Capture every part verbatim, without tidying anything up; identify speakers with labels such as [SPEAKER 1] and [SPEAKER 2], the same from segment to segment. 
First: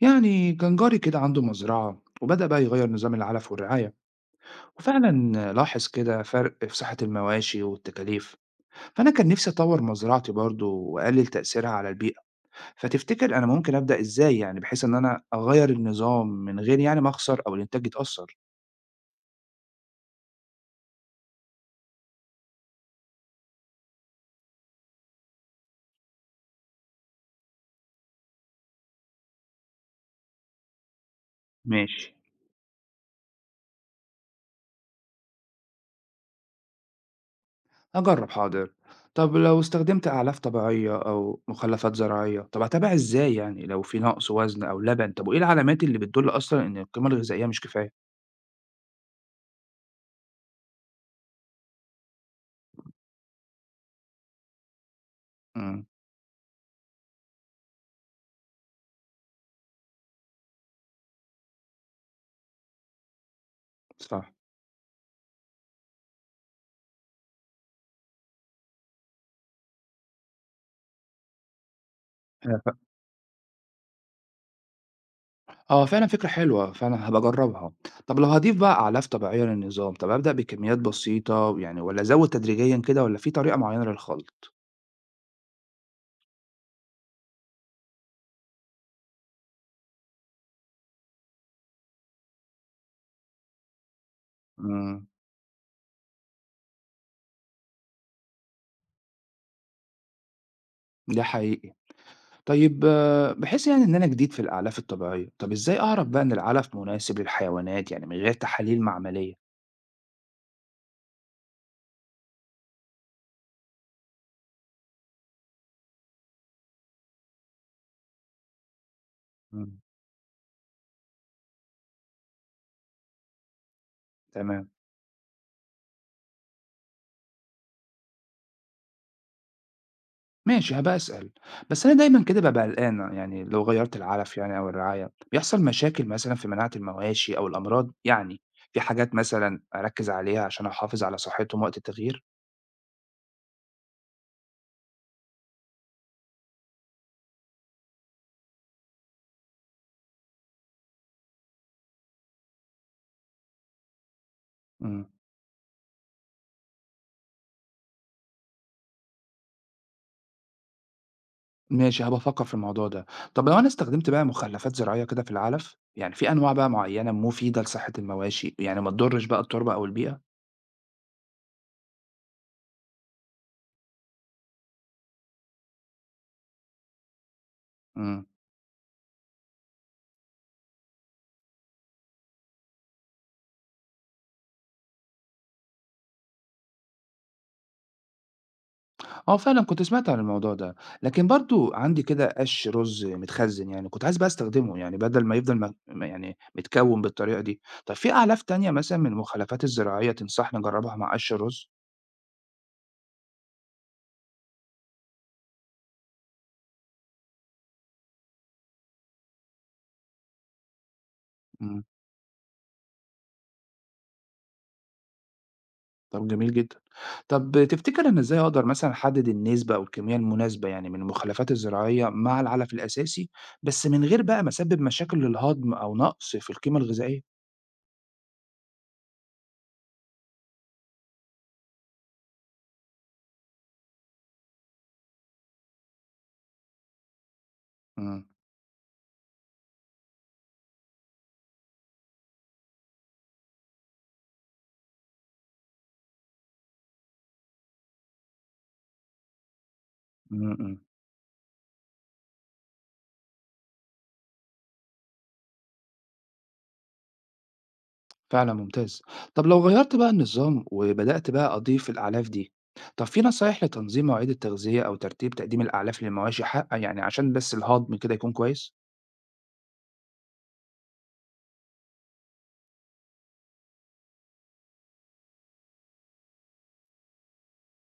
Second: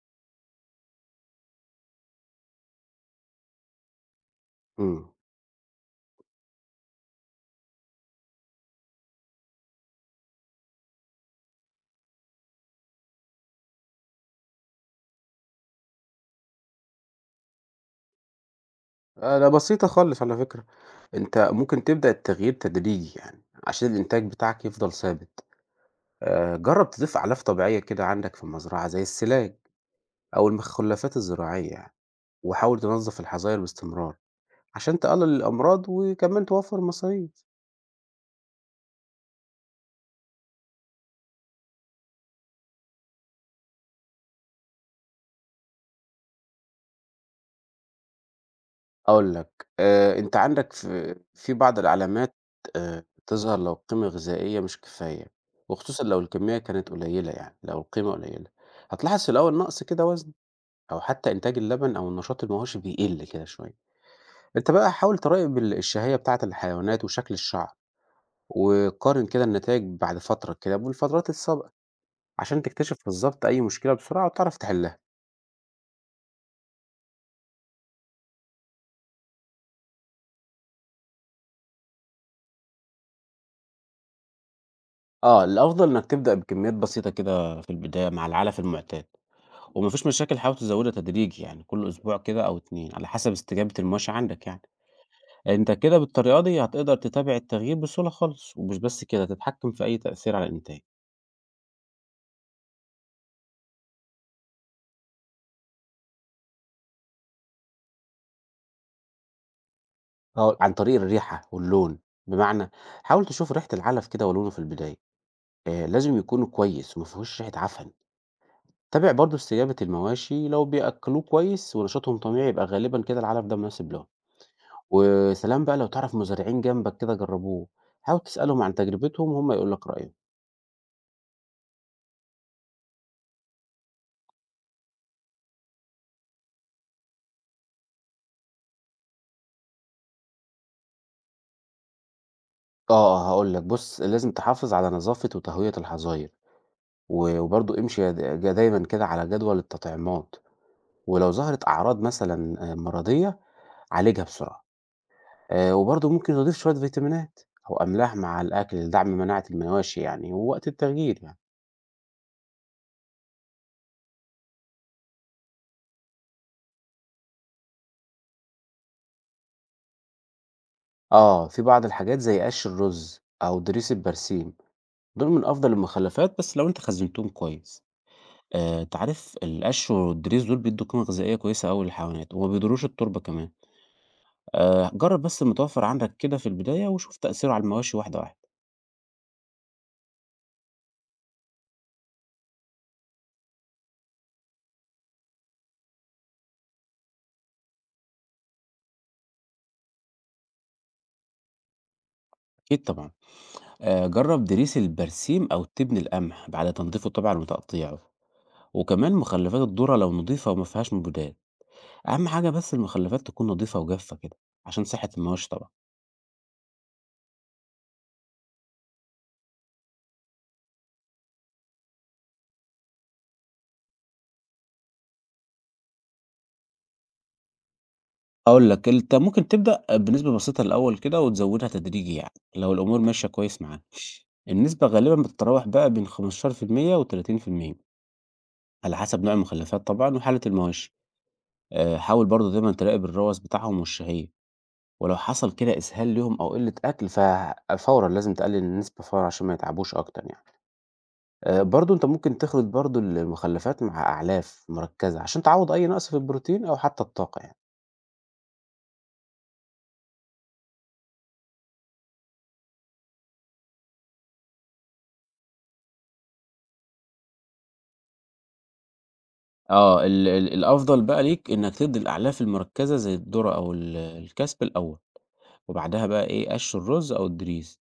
[SPEAKER 1] يعني كان جاري كده عنده مزرعة وبدأ بقى يغير نظام العلف والرعاية
[SPEAKER 2] إمم.
[SPEAKER 1] وفعلا لاحظ كده فرق في صحة المواشي والتكاليف. فأنا كان نفسي أطور مزرعتي برضو وأقلل تأثيرها على البيئة، فتفتكر أنا ممكن أبدأ إزاي يعني بحيث إن أنا أغير النظام من غير يعني ما أخسر أو الإنتاج يتأثر؟
[SPEAKER 2] آآ ده بسيطة خالص على فكرة، أنت ممكن تبدأ التغيير تدريجي يعني، عشان الإنتاج بتاعك يفضل ثابت. آآ جرّب تضيف أعلاف طبيعية كده عندك في المزرعة زي السِلاج أو المخلفات الزراعية يعني،
[SPEAKER 1] ماشي.
[SPEAKER 2] وحاول تنظّف الحظاير باستمرار، عشان تقلل الأمراض وكمان توفّر مصاريف.
[SPEAKER 1] أجرب حاضر. طب لو استخدمت أعلاف طبيعية أو مخلفات زراعية، طب أتابع إزاي يعني لو في نقص وزن أو لبن، طب وإيه العلامات اللي بتدل أصلا إن القيمة الغذائية مش كفاية؟
[SPEAKER 2] هاقول لك، آآ أنت عندك في في بعض العلامات آآ تظهر لو القيمة الغذائية مش كفاية،
[SPEAKER 1] امم.
[SPEAKER 2] وخصوصًا لو الكمية كانت قليلة يعني، لو القيمة قليلة، هتلاحظ في الأول نقص كده وزن. أو حتى إنتاج اللبن أو النشاط المواشي بيقل كده شوية.
[SPEAKER 1] صح.
[SPEAKER 2] أنت بقى حاول تراقب ال- الشهية بتاعة الحيوانات وشكل الشعر، وقارن كده النتائج بعد فترة كده بالفترات السابقة عشان تكتشف بالظبط أي مشكلة بسرعة وتعرف تحلها.
[SPEAKER 1] آه، فعلًا فكرة حلوة، فعلًا هابقى أجرّبها. طب لو هاضيف بقى أعلاف طبيعية للنظام، طب أبدأ بكميات بسيطة يعني والّا أزوّد تدريجيًا كده والّا في طريقة معيّنة للخلط؟
[SPEAKER 2] اه، الافضل انك تبدا بكميات بسيطه كده في البدايه مع العلف المعتاد، ومفيش مشاكل، حاول تزودها تدريجي يعني كل اسبوع كده او اتنين على حسب استجابه الماشي عندك يعني.
[SPEAKER 1] إمم.
[SPEAKER 2] انت كده بالطريقه دي هتقدر تتابع التغيير بسهوله خالص، ومش بس كده تتحكم في اي تاثير على الانتاج.
[SPEAKER 1] ده حقيقي. طيب، باحس يعني إن أنا جديد في الأعلاف الطبيعية، طب إزاي أعرف بقى إن العلف مناسب للحيوانات يعني من غير تحاليل معملية؟
[SPEAKER 2] آه، عن طريق الريحة واللون، بمعنى حاول تشوف ريحة العلف كده ولونه في البداية، آه، لازم يكون كويس وما فيهوش ريحة عفن، تابع برضو استجابة
[SPEAKER 1] إمم.
[SPEAKER 2] المواشي لو بيأكلوه كويس ونشاطهم طبيعي يبقى غالبا كده العلف ده مناسب لهم،
[SPEAKER 1] تمام.
[SPEAKER 2] وسلام بقى لو تعرف مزارعين جنبك كده جربوه، حاول تسألهم عن تجربتهم وهم يقول لك رأيهم.
[SPEAKER 1] ماشي، هابقى أسأل. بس أنا دايمًا كده بابقى قلقان، يعني لو غيّرت العلف يعني أو الرعاية، بيحصل مشاكل مثلًا في مناعة المواشي أو الأمراض؟ يعني في حاجات مثلًا أركّز عليها عشان أحافظ على صحتهم وقت التغيير؟
[SPEAKER 2] آه، آه، هقول لك بص لازم تحافظ على نظافة وتهوية الحظاير، و- وبرضو امشي يا- يا دايما كده على جدول التطعيمات، ولو ظهرت أعراض مثلا آه، مرضية عالجها بسرعة.
[SPEAKER 1] إمم.
[SPEAKER 2] آآ وبرضه ممكن نضيف شوية فيتامينات أو أملاح مع الأكل لدعم مناعة المواشي يعني ووقت التغيير يعني.
[SPEAKER 1] ماشي، هابقى أفكّر في الموضوع ده. طَب لو أنا استخدمت بقى مخلفات زراعية كده في العلف، يعني في أنواع بقى معيّنة مفيدة لصحة المواشي، يعني ما تضرش بقى التربة أو البيئة؟
[SPEAKER 2] آه، في بعض الحاجات زي قش الرز أو ضريس البرسيم، دول من أفضل المخلفات بس لو أنت خزنتهم كويس.
[SPEAKER 1] إمم.
[SPEAKER 2] آآ أنت عارف القش والضريس دول بيدّوا قيمة غذائية كويسة أوي للحيوانات وما بيضروش التربة كمان. آآ جرّب بس المتوفر عندك كده في البداية وشوف تأثيره على المواشي واحدة، واحدة.
[SPEAKER 1] آه فعلًا كنت سمعت عن الموضوع ده، لكن برضه عندي كده قَش رُز متخزّن يعني، كنت عايز بقى استخدمه يعني بدل ما يفضل م م يعني متكوّن بالطريقة دي. طب في أعلاف تانية مثلًا من المخلفات الزراعية تنصحني أجرّبها مع قَش الرُز؟
[SPEAKER 2] أكيد طبعًا. آآ جرّب ضريس البرسيم أو تبن القمح بعد تنضيفه طبعًا وتقطيعه، وكمان مخلفات الذرة لو نضيفة وما فيهاش مبيدات.
[SPEAKER 1] إمم.
[SPEAKER 2] أهم حاجة بس المخلفات تكون نضيفة وجافة كده عشان صحة المواشي طبعًا.
[SPEAKER 1] طب جميل جدًا. طب تفتكر أنا إزاي أقدر مثلًا أحدد النسبة أو الكمية المناسبة يعني من المخلفات الزراعية مع العلف الأساسي، بس من غير بقى ما أسبب مشاكل للهضم أو نقص في القيمة الغذائية؟
[SPEAKER 2] هاقول لك أنت ممكن تبدأ بنسبة بسيطة الأول كده وتزودها تدريجي يعني لو الأمور ماشية كويس معاك. النسبة غالبًا بتتراوح بقى بين خمستاشر في المية و30%
[SPEAKER 1] إمم،
[SPEAKER 2] على حسب نوع المخلفات طبعًا وحالة المواشي. آآ حاول برضه دايمًا تراقب الروث بتاعهم والشهية، ولو حصل كده إسهال ليهم أو قلة أكل ف فورًا لازم تقلل النسبة فورًا عشان ما يتعبوش أكتر يعني.
[SPEAKER 1] إمم، إمم.
[SPEAKER 2] آآ برضه أنت ممكن تخلِط برضه المخلّفات مع أعلاف مركّزة، عشان تعوّض أي نقص في البروتين أو حتى الطاقة يعني.
[SPEAKER 1] فعلا ممتاز. طب لو غيرت بقى النظام وبدأت بقى أضيف الأعلاف دي، طب في نصايح لتنظيم مواعيد التغذية أو ترتيب تقديم الأعلاف للمواشي حقا يعني عشان بس الهضم كده يكون كويس؟
[SPEAKER 2] آه، ال ال الأفضل بقى ليك إنّك تدّي الأعلاف المركّزة زي الذرة أو ال الكَسْب الأول، وبعدها بقى إيه، قَش الرُز أو الدِّريس،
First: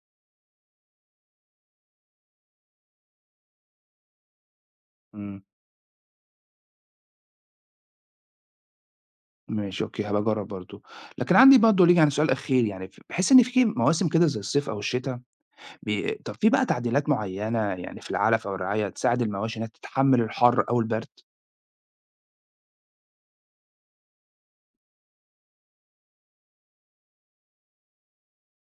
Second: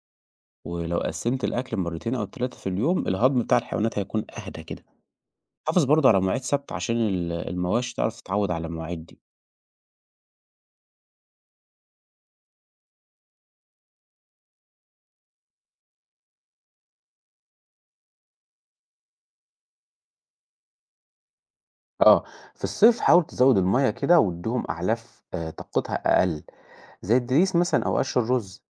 [SPEAKER 2] ولو قسّمت الأكل مرّتين أو تلاتة في اليوم، الهضم بتاع الحيوانات هيكون أهدى كده.
[SPEAKER 1] امم.
[SPEAKER 2] حافظ برضه على مواعيد ثابتة عشان ال المواشي تعرف تتعوّد على المواعيد دي.
[SPEAKER 1] ماشي أوكي، هبقى أجرب برضو. لكن عندي برضو ليك يعني سؤال أخير، يعني في- بحس إن في مواسم كده زي الصيف أو الشتاء بي... طب في بقى تعديلات معينة يعني في العلف أو الرعاية تساعد المواشي إنها تتحمل الحر أو البرد؟
[SPEAKER 2] آه، في الصيف حاول تزوّد المَيّة كده وادّيهم أعلاف آآ طاقتها أقل، زي الدِّريس مثلًا أو قَش الرُز.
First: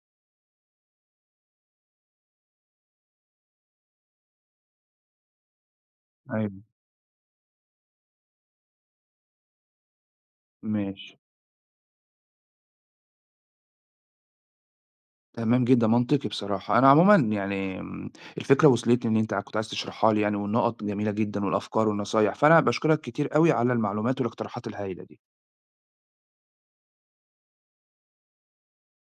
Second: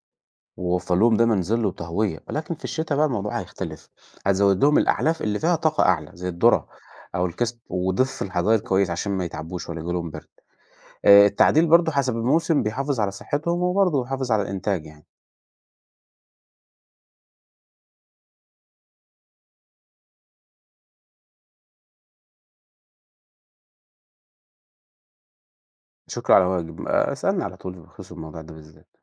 [SPEAKER 2] ووفر لهم دايمًا ظِل وطهوية، ولكن في الشتا بقى الموضوع هيختلف، هتزوّد لهم الأعلاف اللي فيها طاقة أعلى زي
[SPEAKER 1] ايوه.
[SPEAKER 2] الذرة أو الكسب، وضِف الحدايق كويس عشان ما يتعبوش ولا ييجي لهم برد.
[SPEAKER 1] ماشي.
[SPEAKER 2] آآ التعديل برضه حسب الموسم بيحافظ على صحتهم وبرضه بيحافظ على الإنتاج يعني.
[SPEAKER 1] تمام جدًا، منطقي بصراحة. أنا عمومًا يعني آمم، الفكرة وصلتني إن أنت كنت عايز تشرحها لي، يعني والنقط جميلة جدًا والأفكار والنصايح، فأنا باشكرك كتير أوي على المعلومات والاقتراحات الهايلة دي.
[SPEAKER 2] شكرًا على واجب، آآ اسألني على طول بخصوص الموضوع ده بالذات.